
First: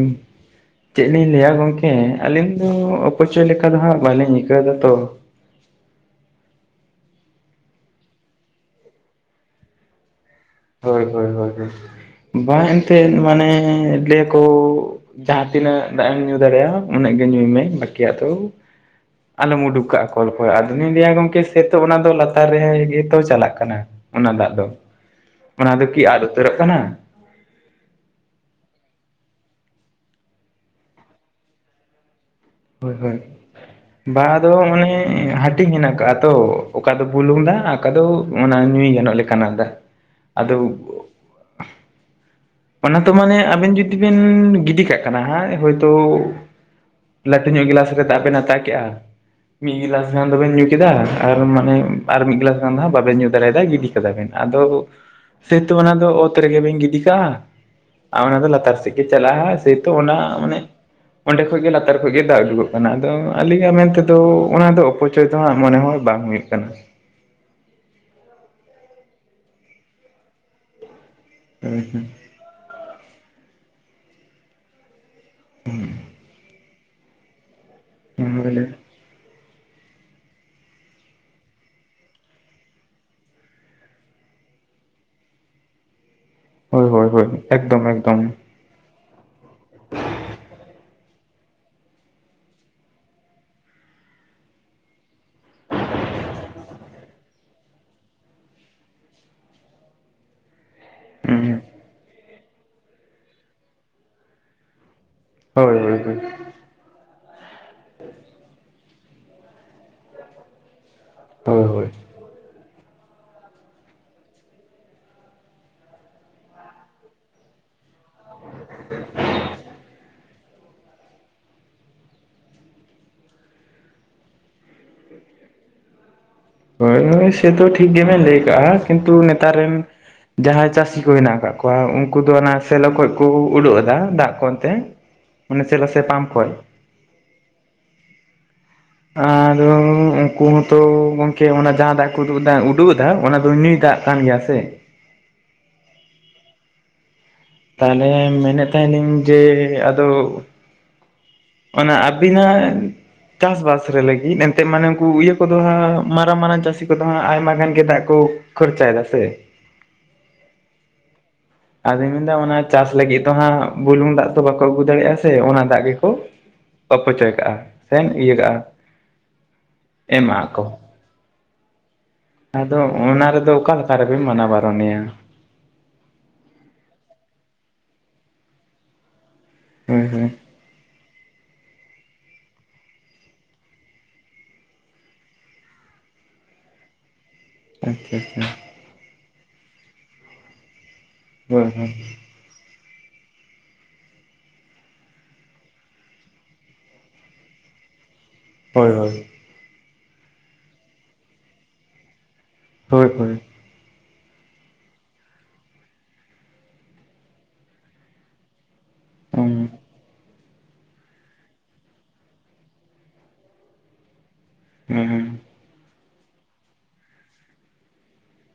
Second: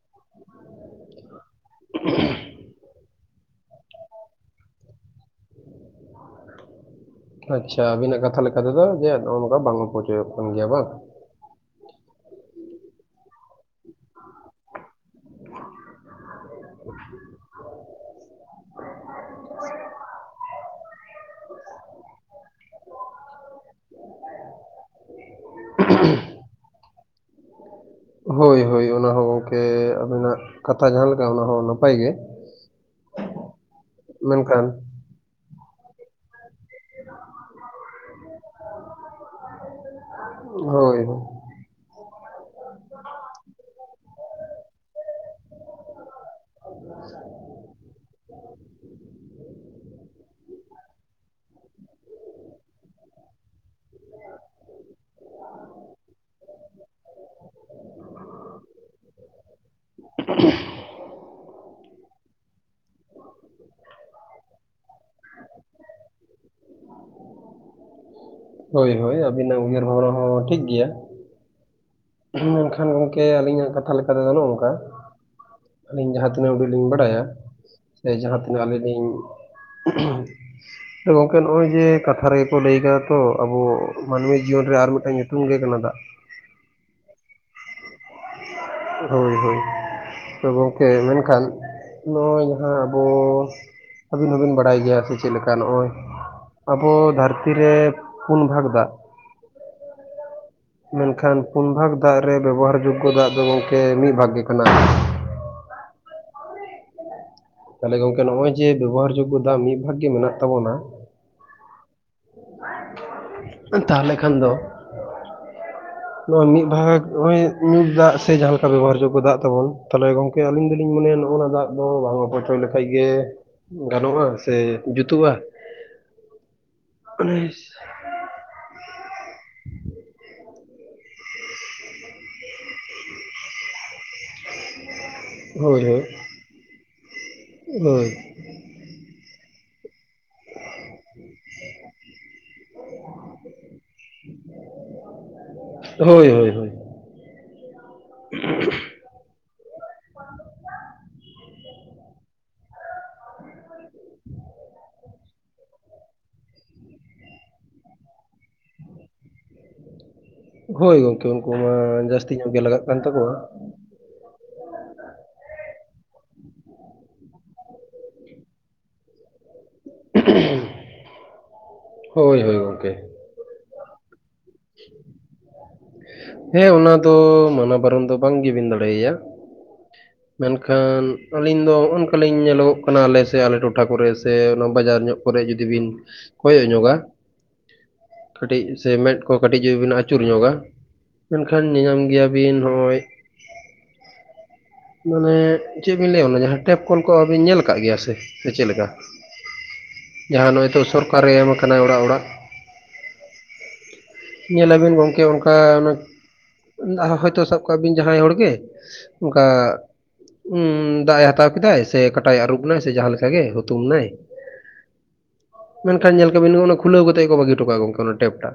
ᱪᱮᱫ ᱞᱤᱧ ᱞᱟᱹᱭᱟ ᱜᱚᱝᱠᱮ ᱟᱹᱞᱤᱧ ᱫᱚ ᱚᱯᱚᱪᱚᱭ ᱞᱮᱠᱟ ᱫᱚ ᱦᱟᱸᱜ ᱵᱟᱹᱞᱤᱧ ᱟᱹᱭᱠᱟᱹᱣ ᱫᱟ ᱛᱚ᱾ ᱟᱪᱪᱷᱟ ᱟᱵᱤᱱᱟᱜ ᱠᱟᱛᱷᱟ ᱞᱮᱠᱟᱛᱮ ᱫᱚ ᱡᱮ ᱚᱱᱼᱚᱱᱠᱟ ᱵᱟᱝ ᱚᱯᱚᱪᱚ ᱪᱚᱭᱚᱜ ᱠᱟᱱ ᱜᱮᱭᱟ᱾ ᱵᱟᱝ? ᱦᱳᱭ ᱦᱳᱭ ᱦᱳᱭ ᱦᱳᱭ, ᱵᱟᱝ ᱮᱱᱛᱮᱫ ᱢᱟᱱᱮ ᱞᱟᱹᱭᱟ ᱠᱚ ᱡᱟᱦᱟᱸ ᱛᱤᱱᱟᱹᱜ ᱫᱟᱜ ᱮᱢ ᱧᱩ ᱫᱟᱲᱮᱭᱟᱜᱼᱟ, ᱩᱱᱟᱹᱜ ᱜᱮ ᱧᱩᱭᱢᱮ ᱵᱟᱠᱤᱭᱟᱜ ᱫᱚ ᱟᱞᱚᱢ ᱩᱰᱩᱠ ᱠᱟᱜᱼᱟ ᱠᱚᱲ ᱠᱚᱲ ᱟᱫ- ᱚᱱᱮᱧ ᱞᱟᱹᱭᱟ, ᱜᱚᱝᱠᱮ ᱥᱟᱹᱭᱛᱚ ᱚᱱᱟ ᱫᱚ ᱞᱟᱛᱟᱨ ᱨᱮᱻ ᱮ ᱜᱮ ᱛᱚ ᱪᱟᱞᱟᱜ ᱠᱟᱱᱟ, ᱚᱱᱟ ᱫᱟᱜ ᱫᱚ᱾ ᱚᱱᱟ ᱫᱚ ᱠᱤ ᱟᱫ ᱩᱛᱟᱹᱨᱚᱜ ᱠᱟᱱᱟ? ᱦᱳᱭ ᱦᱳᱭ, ᱚᱱᱟ ᱦᱚ ᱜᱚᱝᱠᱮ ᱟᱹᱵᱤᱱᱟᱜ ᱠᱟᱛᱷᱟ ᱡᱟᱦᱟᱸ ᱞᱮᱠᱟ ᱚᱱᱟ ᱦᱚᱸ ᱱᱟᱯᱟᱭ ᱜᱮ᱾ ᱦᱳᱭ ᱦᱳᱭ! ᱵᱟᱝ ᱼᱟ ᱟᱫᱚ ᱢᱮᱱᱠᱷᱟᱱ ᱢᱟᱱᱮ ᱦᱟᱴᱤᱧ ᱦᱮᱱᱟᱜ ᱠᱟᱜᱼᱟ ᱛᱚ᱾ ᱚᱠᱟ ᱫᱚ ᱵᱩᱞᱩᱝ ᱫᱟᱜ ᱟᱠᱟ ᱫᱚ ᱚᱱᱟ ᱧᱩᱭ ᱜᱟᱱᱚᱜ ᱞᱮᱠᱟᱱᱟᱜ ᱫᱟᱜ᱾ ᱟᱫᱚ ᱦᱳᱻᱭ ᱦᱳᱭ᱾ ᱚᱱᱟ ᱛᱚ ᱢᱟᱱᱮ ᱟᱵᱤᱱ ᱡᱩᱫᱤ ᱵᱤᱱ ᱜᱤᱰᱤ ᱠᱟᱜ ᱠᱟᱱᱟ ᱦᱟᱸ ᱦᱳᱭ ᱛᱳ ᱞᱟᱹᱴᱩ ᱧᱚᱜ ᱜᱮᱞᱟᱥ ᱨᱮ ᱫᱟᱜ ᱵᱮᱱ ᱦᱟᱛᱟ ᱠᱮᱜᱼᱟ, ᱢᱤᱜ ᱜᱮᱞᱟᱥ ᱜᱟᱱ ᱫᱚᱵᱤᱱ ᱧᱩᱸ ᱠᱮᱫᱟ ᱟᱨ ᱢᱟᱱᱮ ᱟᱨ ᱢᱤᱜ ᱜᱮᱞᱟᱥ ᱜᱟᱱ ᱫᱚ ᱦᱟᱸᱜ ᱵᱟᱵᱮᱱ ᱧᱩᱸ ᱫᱟᱲᱮᱭᱟᱫᱟᱜᱼᱟ ᱜᱤᱰᱤ ᱠᱟᱫᱟ ᱵᱤᱱ ᱟᱫᱚ ᱥᱟᱹᱭᱛᱚ ᱚᱱᱟᱫᱚ ᱚᱛ ᱨᱮᱜᱮ ᱵᱤᱱ ᱜᱤᱰᱤ ᱠᱟᱜᱼᱟ, ᱟ ᱚᱱᱟ ᱫᱚ ᱞᱟᱛᱟᱨ ᱥᱮᱜ ᱜᱮ ᱪᱟᱞᱟᱜᱼᱟ, ᱥᱟᱹᱭᱛᱚ ᱚᱱᱟ ᱢᱟᱱᱮᱜ ᱚᱸᱰᱮ ᱠᱷᱚᱡ ᱜᱮ ᱞᱟᱛᱟᱨ ᱠᱷᱚᱡ ᱜᱮ ᱫᱟᱜ ᱩᱰᱩᱠᱚᱜ ᱚᱱᱟᱜ ᱫᱚ ᱟᱹᱞᱤᱧᱟᱜ ᱢᱮᱱ ᱛᱮᱫᱚ ᱚᱱᱟ ᱫᱚ ᱚᱯᱚᱪᱚᱭ ᱛᱚᱦᱟᱸᱜ ᱢᱚᱱᱮ ᱦᱚᱭ ᱵᱟᱝ ᱦᱩᱭᱩᱜ ᱠᱟᱱᱟ᱾ ᱦᱳᱭ ᱦᱳᱭ ᱟᱹᱵᱤᱱᱟᱜ ᱩᱭᱦᱟᱹᱨ ᱵᱷᱟᱵᱽᱱᱟ ᱦᱚᱸ ᱴᱷᱤᱠ ᱜᱮᱭᱟ᱾ ᱦᱮᱸ ᱦᱮᱸ᱾ [unintelligible] ᱢᱮᱱᱠᱷᱟᱱ ᱜᱚᱝᱠᱮ ᱟᱹᱞᱤᱧᱟᱜ ᱠᱟᱛᱷᱟ ᱞᱮᱠᱟ ᱨᱮ ᱜᱟᱱᱚᱜᱼᱟ ᱚᱱᱠᱟ, ᱟᱹᱞᱤᱧ ᱡᱟᱦᱟᱸ ᱛᱤᱱᱟᱹᱜ ᱩᱰᱤᱡ ᱞᱤᱧ ᱵᱟᱲᱟᱭᱟ ᱥᱮ ᱡᱟᱦᱟᱸ ᱛᱤᱱᱟᱹᱜ ᱦᱩᱸ ᱟᱹᱞᱤᱧ ᱞᱤᱧᱻ [inaudible] ᱦᱮᱸ ᱜᱚᱝᱠᱮ ᱱᱚᱜᱼᱚᱭ ᱦᱮᱸ ᱠᱟᱛᱷᱟ ᱨᱮᱜᱮ ᱠᱚ ᱞᱟᱹᱭ ᱟᱠᱟᱜᱼᱟ ᱛᱚ ᱟᱵᱚ ᱢᱟᱹᱱᱢᱤ ᱡᱤᱭᱚᱱ ᱨᱮ ᱟᱨ ᱢᱤᱫᱴᱟᱝ ᱧᱩᱛᱩᱢ ᱞᱟᱹᱭ ᱱᱟᱢᱟᱫᱟᱜᱼᱟ᱾ ᱦᱳᱭ ᱦᱳᱭ ᱦᱳᱭ ᱮᱠᱫᱚᱢ ᱮᱠᱫᱚᱢ᱾ ᱦᱳᱭ ᱦᱳᱭ, ᱛᱚ ᱜᱚᱝᱠᱮ ᱢᱮᱱᱠᱷᱟᱱ ᱱᱚᱜᱼᱚᱭ ᱱᱟᱦᱟᱜ ᱵᱚᱱ ᱟᱹᱵᱤᱱ ᱦᱚᱸᱵᱤᱱ ᱵᱟᱲᱟᱭ ᱜᱮᱭᱟ ᱥᱮ ᱪᱮᱫ ᱞᱮᱠᱟ, ᱱᱚᱜᱼᱚᱭ ᱟᱵᱚ ᱫᱷᱟᱹᱨᱛᱤ ᱨᱮ ᱯᱩᱱ ᱵᱷᱟᱜᱽ ᱫᱟᱜ ᱢᱮᱱᱠᱷᱟᱱ ᱦᱩᱸ ᱯᱩᱱ ᱵᱷᱟᱜᱽ ᱫᱟᱜ ᱨᱮ ᱵᱮᱵᱚᱦᱟᱨ ᱡᱳᱜᱽ ᱜᱚ ᱫᱟᱜ ᱫᱚ ᱜᱚᱝᱠᱮ ᱢᱤᱜ ᱵᱷᱟᱜᱽ ᱜᱮ ᱠᱟᱱᱟ᱾ ᱦᱳᱭ ᱦᱳᱭ ᱦᱳᱭ ᱾ ᱛᱟ ᱦᱚᱞᱮ ᱜᱚᱝᱠᱮ ᱱᱚᱜᱼᱚᱭ ᱡᱮ ᱵᱮᱵᱚᱦᱟᱨ ᱡᱳᱜᱽᱜᱚ ᱫᱟᱜ ᱢᱤᱫ ᱵᱷᱟᱜ ᱜᱮ ᱢᱮᱱᱟᱜ ᱛᱟᱵᱚᱱᱟ, ᱦᱳᱭ ᱦᱳᱭ, [inaudible] ᱛᱟᱦᱚᱞᱮ ᱠᱷᱟᱱ ᱫᱚ ᱱᱚᱜᱼᱚᱭ ᱢᱤᱜ ᱵᱷᱟᱜᱽ ᱱᱚᱜᱼᱚᱭ ᱧᱩᱸ ᱫᱟᱜ ᱥᱮ ᱡᱟᱦᱟᱸ ᱞᱮᱠᱟ ᱵᱮᱵᱚᱦᱟᱨ ᱡᱳᱜᱽᱜᱚ ᱫᱟᱜ ᱛᱟᱵᱚᱱ, ᱛᱟᱦᱚᱞᱮ ᱜᱚᱝ ᱠᱮ ᱟᱹᱞᱤᱧ ᱫᱩᱞᱤᱧ ᱢᱚᱱᱮᱭᱟ ᱱᱚᱜᱼᱱᱚᱣᱟ ᱫᱟᱜ ᱫᱚ ᱵᱷᱟᱵᱚ ᱯᱚᱪᱚᱲ ᱞᱮᱠᱷᱟᱡ ᱜᱮ ᱜᱟᱱᱚᱜᱼᱟ, ᱥᱮ ᱡᱩᱛᱩᱜᱼᱟ? ᱦᱮᱸ ᱦᱳᱭ ᱥᱮᱛᱚ ᱴᱷᱤᱠ ᱜᱮᱵᱮᱱ ᱞᱟᱹᱭ ᱠᱟᱜᱼᱟ, ᱠᱤᱱᱛᱩ ᱱᱮᱛᱟᱨ ᱨᱮᱱ ᱡᱟᱦᱟᱸᱭ ᱪᱟᱹᱥᱤ ᱠᱚ ᱦᱮᱱᱟᱜ ᱟᱠᱟᱜ ᱠᱚᱣᱟ ᱩᱸᱠᱩ ᱫᱚ ᱚᱱᱟ ᱥᱮᱞᱚ ᱠᱷᱚᱡ ᱠᱚ ᱩᱰᱩᱜ ᱮᱫᱟ ᱫᱟᱜ ᱠᱚ ᱮᱸᱛᱮ᱾ ᱦᱳᱭ ᱦᱳᱭ [inaudible] ᱦᱳᱭ᱾ ᱟᱻᱫᱚ ᱩᱸᱠᱩ ᱦᱚᱸᱛᱚ ᱜᱚᱝᱠᱮ ᱚᱱᱟ ᱡᱟᱦᱟᱸ ᱫᱟᱜ- ᱠᱚ ᱩᱫᱩᱠ ᱮᱫᱟ ᱩᱰᱩᱜ ᱛᱟᱦᱮᱸ ᱚᱱᱟ ᱫᱚ ᱧᱩᱭ ᱫᱟᱜ ᱠᱟᱱ ᱜᱮᱭᱟ ᱥᱮ? ᱦᱳᱭ ᱦᱳᱭ ᱦᱳᱭ᱾ ᱛᱟᱦᱮᱞᱮ ᱢᱮᱱᱮᱫ ᱛᱟᱦᱮᱱᱤᱧᱻ ᱡᱮ ᱟᱫᱚ ᱚᱱᱟ ᱟᱹᱵᱤᱱᱟᱝ ᱪᱟᱥ ᱵᱟᱥ ᱨᱮ ᱞᱟᱹᱜᱤᱫ ᱮᱱᱛᱮᱜ ᱢᱟᱱᱮ ᱩᱝᱠᱩ ᱤᱭᱟᱹ ᱠᱚᱫᱚ ᱦᱟᱸᱜ ᱢᱟᱨᱟᱝ ᱢᱟᱨᱟᱝ ᱪᱟᱹᱥᱤ ᱠᱚᱫᱚ ᱦᱟᱸᱜ ᱟᱭᱢᱟ ᱜᱟᱱ ᱜᱮ ᱫᱟᱜ ᱠᱚ ᱠᱷᱚᱨᱪᱟ ᱮᱫᱟ ᱥᱮ? ᱦᱳᱭ ᱜᱚᱝᱠᱮ ᱩᱱᱠᱩ ᱢᱟ ᱟᱫᱚᱧ ᱡᱟᱹᱥᱛᱤ ᱢᱮᱱᱫᱟ ᱠᱚᱜᱮ ᱚᱱᱟ ᱞᱟᱜᱟᱜ ᱪᱟᱥ ᱠᱟᱱ ᱞᱟᱹᱜᱤᱫ ᱫᱚ ᱛᱟᱠᱚᱣᱟ᱾ ᱦᱟᱸᱜ ᱵᱩᱞᱩᱝ ᱫᱟᱜ ᱛᱚ ᱵᱟᱠᱚ ᱟᱹᱜᱩ ᱫᱟᱲᱮᱭᱟᱜᱼᱟ ᱥᱮ ᱚᱱᱟ ᱫᱟᱜ ᱜᱮᱠᱚ ᱚᱯᱚᱪᱚᱭ ᱠᱟᱜᱼᱟ, ᱥᱮᱢ ᱤᱭᱟᱹ ᱠᱟᱜᱼᱟ᱾ ᱮᱢ ᱟᱜ ᱦᱳᱭ ᱦᱳᱭ ᱠᱚ᱾ᱟᱻᱫᱚ ᱜᱚᱝᱠᱮ ᱚᱱᱟ ᱨᱮᱫᱚ ᱚᱠᱟᱢ- ᱚᱠᱟᱨᱮᱵᱮᱱ ᱢᱟᱱᱟ ᱵᱟᱨᱚᱱᱮᱭᱟ᱾ ᱦᱮᱸ ᱚᱱᱟ ᱫᱚ ᱢᱟᱱᱟ ᱵᱟᱨᱚᱱ ᱫᱚ ᱵᱟᱝ ᱜᱮᱵᱤᱱ ᱫᱟᱲᱮ ᱟᱭᱟ, ᱦᱩᱸ ᱦᱩᱸ ᱾ ᱢᱮᱱᱠᱷᱟᱱ ᱟᱹᱞᱤᱧ ᱫᱚ ᱱᱚᱜᱼᱚ ᱱᱚᱠᱟ ᱞᱤᱧ ᱧᱮᱞᱚᱜᱚᱜ ᱠᱟᱱᱟ ᱟᱞᱮ ᱥᱮ, ᱟᱞᱮ ᱴᱚᱴᱷᱟ ᱠᱚᱨᱮ ᱥᱮ ᱚᱱᱟ ᱵᱟᱡᱟᱨ ᱧᱚᱜ ᱠᱚᱨᱮ ᱡᱩᱫᱤ ᱵᱤᱱ ᱠᱚᱭᱚᱜ ᱧᱚᱜᱟ? ᱟᱪᱪᱷᱟ ᱦᱮᱸ! ᱪᱮ ᱢᱮᱫ ᱠᱚ ᱠᱟᱹᱴᱤᱡ ᱮᱵᱤᱱ ᱟᱹᱪᱩᱨ ᱧᱚᱜᱟ, ᱦᱳᱭ ᱢᱮᱱᱠᱷᱟᱱ ᱦᱳᱭ ᱧᱮᱧᱟᱢ ᱜᱮᱭᱟᱵᱤᱱ ᱱᱚᱜᱼᱚᱭ ᱢᱟᱱᱮ ᱪᱮᱫ ᱵᱤᱱ ᱞᱟᱹᱭᱟ ᱚᱱᱟ ᱡᱟᱦᱟᱸ ᱴᱮᱯ ᱠᱚᱞ ᱠᱚᱵᱤᱱ ᱧᱮᱞ ᱠᱟᱜ ᱜᱮᱭᱟ ᱥᱮ ᱥᱮ ᱪᱮᱞᱮᱠᱟ? ᱦᱳᱭ ᱦᱳᱭ ᱡᱟᱦᱟᱸ ᱱᱚᱜᱼᱚᱭ ᱛᱚ ᱥᱚᱨᱠᱟᱨᱮ ᱮᱢᱠᱟᱱᱟ ᱚᱲᱟᱜ ᱚᱲᱟᱜ᱾ ᱦᱳᱭ ᱦᱳᱭ ᱾ ᱧᱮᱞᱟᱵᱤᱱ ᱜᱚᱝᱠᱮ ᱚᱱᱠᱟ ᱦᱚᱭᱛᱚ ᱥᱟᱵ ᱠᱟᱜ ᱵᱤᱱ ᱡᱟᱦᱟᱸᱭ ᱦᱚᱲ ᱜᱮ ᱚᱱᱠᱟ ᱦᱩᱸ ᱩ ᱫᱟᱜ ᱮ ᱦᱟᱛᱟᱣ ᱠᱤᱫᱟᱭ ᱥᱮ ᱠᱟᱴᱟᱭ ᱟᱹᱨᱩᱵ ᱱᱟᱭ ᱥᱮ ᱡᱟᱦᱟᱸ ᱞᱮᱠᱟ ᱜᱮ ᱦᱩᱛᱩᱢ ᱱᱟᱭ ᱦᱩᱸ ᱦᱩᱸ ᱢᱮᱱᱠᱷᱟᱱ ᱧᱮᱞ ᱠᱟᱵᱤᱱ ᱚᱱᱟ ᱠᱷᱩᱞᱟᱹᱣ ᱠᱟᱛᱮᱜ ᱜᱮ ᱠᱚ ᱵᱟᱹᱜᱤ ᱦᱚᱴᱚ ᱠᱟᱜᱼᱟ ᱜᱚᱝᱠᱮ, ᱚᱱᱟ ᱴᱮᱯ ᱴᱟᱜ᱾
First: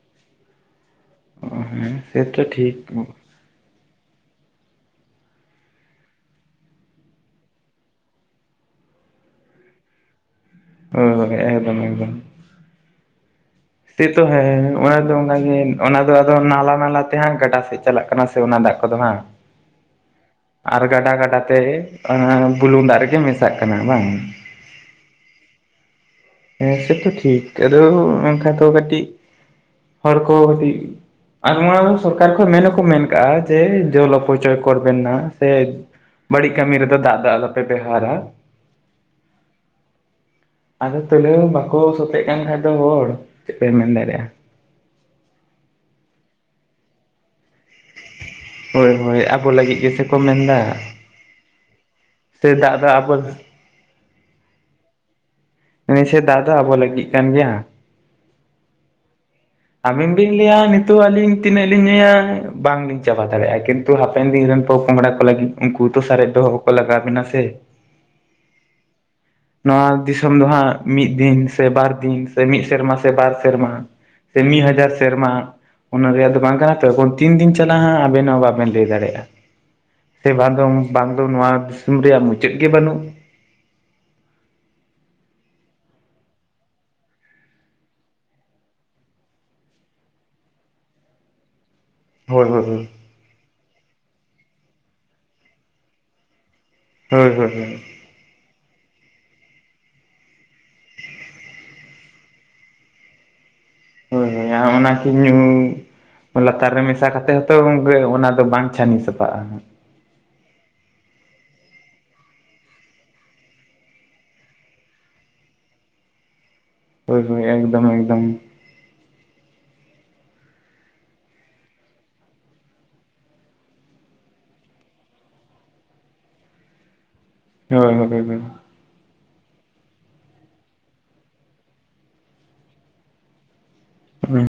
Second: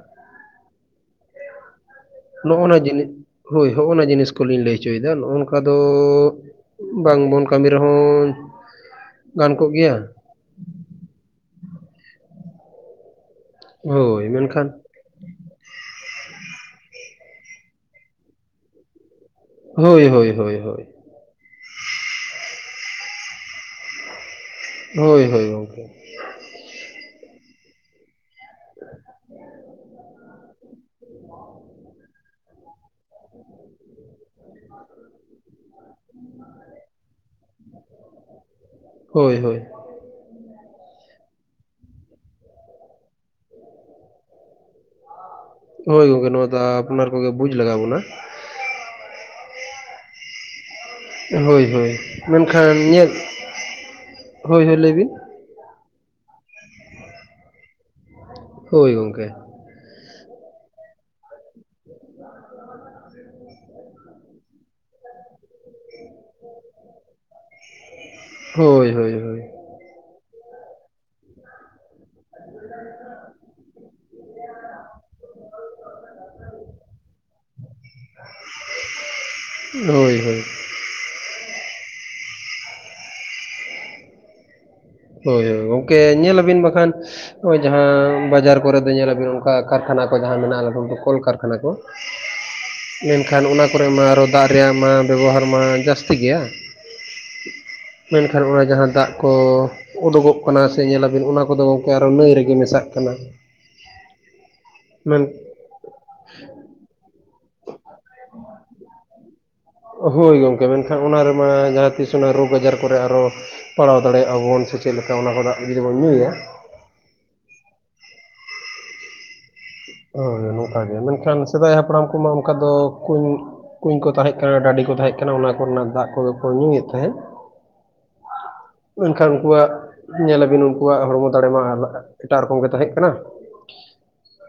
ᱦᱮᱸ ᱥᱮᱛᱚ ᱱᱚᱜᱼᱚ ᱴᱷᱤᱠ ᱱᱚᱣᱟ ᱡᱤᱱᱤᱥ᱾ ᱦᱳᱭ ᱦᱚᱜᱼᱚᱱᱟ ᱡᱤᱱᱤᱥ ᱠᱚᱞᱤᱧ ᱞᱟᱹᱭ ᱦᱚᱪᱚᱭᱮᱫᱟ, ᱱᱚᱜᱼᱚ ᱱᱚᱝᱠᱟ ᱫᱚ ᱵᱟᱝᱵᱚᱱ ᱠᱟᱹᱢᱤ ᱨᱮᱦᱚᱸ ᱜᱟᱱ ᱠᱚᱜ ᱜᱮᱭᱟ᱾ ᱦᱳᱭ ᱦᱳᱭ ᱮᱠᱫᱚᱢ ᱮᱠᱫᱚᱢ ᱾ ᱥᱮ ᱛᱚ ᱦᱳᱭ ᱦᱮ ᱢᱮᱱᱠᱷᱟᱱ ᱚᱱᱟ ᱫᱚ ᱚᱱᱟᱜᱮ᱾ ᱚᱱᱟ ᱫᱚ ᱟᱫᱚ ᱱᱟᱞᱟ ᱱᱟᱞᱟ ᱛᱮ ᱦᱟᱸᱜ ᱜᱟᱰᱟ ᱥᱮᱫ ᱪᱟᱞᱟᱜ ᱠᱟᱱᱟ, ᱥᱮ ᱚᱱᱟ ᱫᱟᱜ ᱠᱚᱫᱚ ᱦᱟᱸᱜ ᱦᱳᱭ ᱦᱳᱭ ᱦᱳᱭ ᱦᱳᱭ ᱟᱨ ᱜᱟᱰᱟ ᱜᱟᱰᱟ ᱛᱮ ᱵᱩᱞᱩᱝ ᱫᱟᱜ ᱨᱮᱜᱮ ᱢᱮᱥᱟᱜ ᱠᱟᱱᱟ ᱵᱟᱝ? ᱦᱳᱭ ᱦᱳᱭ ᱜᱚᱝᱠᱮ ᱾ ᱦᱮᱸ ᱥᱮ ᱛᱚ ᱴᱷᱤᱠ᱾ ᱟᱫᱚ ᱠᱷᱟᱱ ᱫᱚ ᱠᱟᱹᱴᱤᱡ ᱦᱚᱲ ᱠᱚ ᱠᱟᱹᱴᱤᱡ ᱟᱨ ᱱᱚᱣᱟ ᱥᱚᱨᱠᱟᱨ ᱠᱷᱚᱱ ᱢᱮᱱ ᱦᱚᱸᱠᱚ ᱢᱮᱱ ᱠᱟᱜᱼᱟ, ᱡᱮ ᱡᱚᱞ ᱚᱯᱚᱪᱚᱭ ᱠᱚᱨᱵᱮᱱ ᱱᱟ ᱥᱮ ᱵᱟᱹᱲᱤᱡ ᱠᱟᱹᱢᱤ ᱨᱮ ᱫᱚ ᱫᱟᱜ ᱫᱚ ᱟᱞᱚᱯᱮ ᱵᱮᱵᱽᱦᱟᱨᱟ᱾ ᱦᱳᱭ ᱦᱳᱭ ᱾ ᱟᱫᱚ ᱛᱩᱞᱟᱹᱣ ᱵᱟᱠᱚ ᱥᱩᱛᱮᱜ ᱠᱟᱱ ᱠᱷᱟᱡ ᱫᱚ ᱦᱚᱲ ᱪᱮᱫ ᱯᱮ ᱢᱮᱱ ᱫᱟᱲᱮᱭᱟᱜᱼᱟ᱾ ᱦᱳᱭ ᱜᱚᱝᱠᱮ ᱱᱚᱣᱟ ᱫᱚ ᱟᱯᱱᱟᱨ ᱠᱚᱜᱮ ᱵᱩᱡᱽ ᱞᱟᱜᱟᱣ ᱵᱚᱱᱟ᱾ ᱦᱳᱭ ᱦᱳᱭ ᱟᱵᱚ ᱞᱟᱹᱜᱤᱫ ᱜᱮᱥᱮ ᱠᱚ ᱢᱮᱱ ᱫᱟ᱾ ᱦᱳᱭ ᱦᱳᱭ ᱾ ᱢᱮᱱᱠᱷᱟᱱ ᱤᱧᱟᱹᱜ ᱟᱵᱚ ᱦᱳᱭ ᱦᱳᱭ ᱞᱟᱹᱭ ᱵᱤᱱ [unintelligible] ᱫᱟᱜ ᱫᱚ ᱟᱵᱚ ᱞᱟᱹᱜᱤᱫ ᱠᱟᱱ ᱜᱮᱭᱟ᱾ ᱦᱳᱭ ᱜᱚᱝᱠᱮ ᱾ ᱟᱵᱮᱱ ᱵᱮᱱ ᱞᱟᱹᱭᱟ ᱱᱤᱛᱚᱜ ᱟᱹᱞᱤᱧ ᱛᱤᱱᱟᱹᱜ ᱞᱤᱧ ᱧᱩᱭᱟ, ᱵᱟᱝᱞᱤᱧ ᱪᱟᱵᱟ ᱫᱟᱲᱮᱭᱟᱜᱼᱟ ᱠᱤᱱᱛᱩ ᱛᱚ ᱦᱟᱯᱮᱱ ᱫᱤᱱ ᱨᱮᱱ ᱯᱚᱼᱯᱚᱸᱜᱲᱟ ᱠᱚ ᱞᱟᱹᱜᱤᱫ ᱩᱱᱠᱩ ᱛᱚ ᱥᱟᱨᱮᱡ ᱫᱚ ᱩᱯᱟᱹᱭ ᱞᱟᱜᱟᱣ ᱟᱵᱮᱱᱟ ᱥᱮ? ᱦᱳᱭ ᱦᱳᱭ ᱦᱳᱭ ᱾ ᱱᱚᱣᱟ ᱫᱤᱥᱚᱢ ᱫᱚ ᱦᱟᱸᱜ ᱢᱤᱫ ᱫᱤᱱ ᱥᱮ ᱵᱟᱨ ᱫᱤᱱ ᱥᱮ ᱢᱤᱫ ᱥᱮᱨᱢᱟ ᱥᱮ ᱵᱟᱨ ᱥᱮᱨᱢᱟ ᱥᱮ ᱢᱤᱫ ᱦᱟᱡᱟᱨ ᱥᱮᱨᱢᱟ ᱚᱱᱟ ᱨᱮᱭᱟᱜ ᱫᱚ ᱵᱟᱝ ᱠᱟᱱᱟ ᱛᱚ ᱛᱤᱱ ᱫᱤᱱ ᱪᱟᱞᱟᱜ ᱦᱟᱸᱜ, ᱟᱵᱮᱱ ᱦᱚᱸ ᱵᱟᱵᱮᱱ ᱞᱟᱹᱭ ᱫᱟᱲᱮᱭᱟᱜᱼᱟ᱾ ᱥᱮ ᱦᱳᱭ ᱵᱟᱝ ᱫᱚ ᱵᱟᱝ ᱫᱚ ᱱᱚᱣᱟ ᱫᱤᱥᱚᱢ ᱨᱮᱭᱟᱜ ᱢᱩᱪᱟᱹᱫ ᱜᱮ ᱵᱟᱹᱱᱩᱜ? ᱦᱳᱭ ᱦᱳᱭ ᱜᱚᱝᱠᱮ ᱧᱮᱞᱟᱵᱮᱱ ᱵᱟᱠᱷᱟᱱ ᱱᱚᱜᱼᱚᱭ ᱡᱟᱦᱟᱸ ᱵᱟᱡᱟᱨ ᱠᱚᱨᱮ ᱫᱚ ᱧᱮᱞ ᱟᱹᱵᱤᱱ ᱚᱱᱠᱟ ᱠᱟᱨᱠᱷᱟᱱᱟ ᱠᱚ ᱡᱟᱦᱟᱸ ᱢᱮᱱᱟᱜᱼᱟ, ᱞᱟᱹᱴᱩ ᱠᱚᱞ ᱠᱟᱨᱠᱷᱟᱱᱟ ᱠᱚ ᱦᱳᱭ ᱦᱳᱭ ᱦᱩᱸ ᱢᱮᱱᱠᱷᱟᱱ ᱚᱱᱟ ᱠᱚᱨᱮ ᱢᱟ ᱟᱨᱚ ᱫᱟᱜ ᱨᱮᱭᱟᱜ ᱢᱟ ᱵᱮᱵᱚᱦᱟᱨ ᱢᱟ ᱡᱟᱹᱥᱛᱤ ᱜᱮᱭᱟ᱾ ᱦᱳᱭ ᱦᱳᱭ ᱦᱳᱭ᱾ ᱢᱮᱱᱠᱷᱟᱱ ᱚᱱᱟ ᱡᱟᱦᱟᱸ ᱫᱟᱜ ᱠᱚ ᱩᱰᱩᱜᱚᱜ ᱠᱟᱱᱟ ᱥᱮ ᱧᱮᱞᱟᱵᱤᱱ ᱚᱱᱟ ᱠᱚᱫᱚ ᱜᱚᱢᱠᱮ ᱟᱨᱚ ᱱᱟᱹᱭ ᱨᱮᱜᱮ ᱢᱮᱥᱟᱜ ᱠᱟᱱᱟ᱾ ᱦᱳᱭ ᱦᱳᱭ᱾ ᱟᱨ ᱚᱱᱟ ᱠᱤ ᱢᱮᱱ ᱧᱩ ᱞᱟᱛᱟᱨ ᱨᱮ ᱢᱮᱥᱟ ᱠᱟᱛᱮᱜ ᱦᱚᱸᱛᱚ ᱚᱱᱟ ᱫᱚ ᱵᱟᱝ ᱪᱷᱟᱹᱱᱤ ᱥᱟᱯᱷᱟᱜᱼᱟ᱾ ᱦᱳᱭ ᱜᱚᱢᱠᱮ᱾ ᱢᱮᱱᱠᱷᱟᱱ ᱚᱱᱟ ᱨᱮᱢᱟ ᱡᱟᱦᱟᱸ ᱛᱤᱥ ᱚᱱᱟ ᱨᱳᱜᱽ ᱟᱡᱟᱨ ᱠᱚᱨᱮ ᱟᱨᱚ ᱯᱟᱲᱟᱣ ᱫᱟᱲᱮᱭᱟᱜᱼᱟ ᱵᱚᱱ, ᱥᱮ ᱪᱮᱫ ᱞᱮᱠᱟ ᱚᱱᱟ ᱠᱚ ᱫᱟᱜ ᱡᱩᱫᱤ ᱵᱚᱱ ᱧᱩᱭᱟ? ᱦᱳᱭ ᱦᱳᱭ ᱮᱠᱫᱚᱢ ᱮᱠᱫᱚᱢ ᱾ ᱦᱳᱭ ᱱᱚᱝᱠᱟ ᱜᱮ᱾ ᱢᱮᱱᱠᱷᱟᱱ ᱥᱮᱫᱟᱭ ᱦᱟᱯᱲᱟᱢ ᱠᱚᱢᱟ ᱚᱱᱠᱟ ᱫᱚ ᱠᱩᱧ ᱠᱩᱧ ᱠᱚ ᱛᱟᱦᱮᱸ ᱠᱟᱱᱟ ᱰᱟᱹᱰᱤ ᱠᱚ ᱛᱟᱦᱮᱸ ᱠᱟᱱᱟ, ᱚᱱᱟ ᱠᱚᱨᱮᱱᱟᱜ ᱫᱟᱜ ᱠᱚᱫᱚ ᱠᱚ ᱧᱩᱭᱮᱫ ᱛᱟᱦᱮᱸᱫ ᱾ ᱦᱳᱭ ᱦᱳᱭ ᱾ ᱢᱮᱱᱠᱷᱟᱱ ᱩᱱᱠᱩᱣᱟᱜ ᱧᱮᱞᱟᱵᱤᱱ ᱩᱱᱠᱩᱣᱟᱜ ᱦᱚᱲᱢᱚ ᱫᱟᱲᱮ ᱢᱟ ᱮᱴᱟᱜ ᱨᱚᱠᱚᱢ ᱜᱮ ᱛᱟᱦᱮᱸ ᱠᱟᱱᱟ᱾ [inaudible]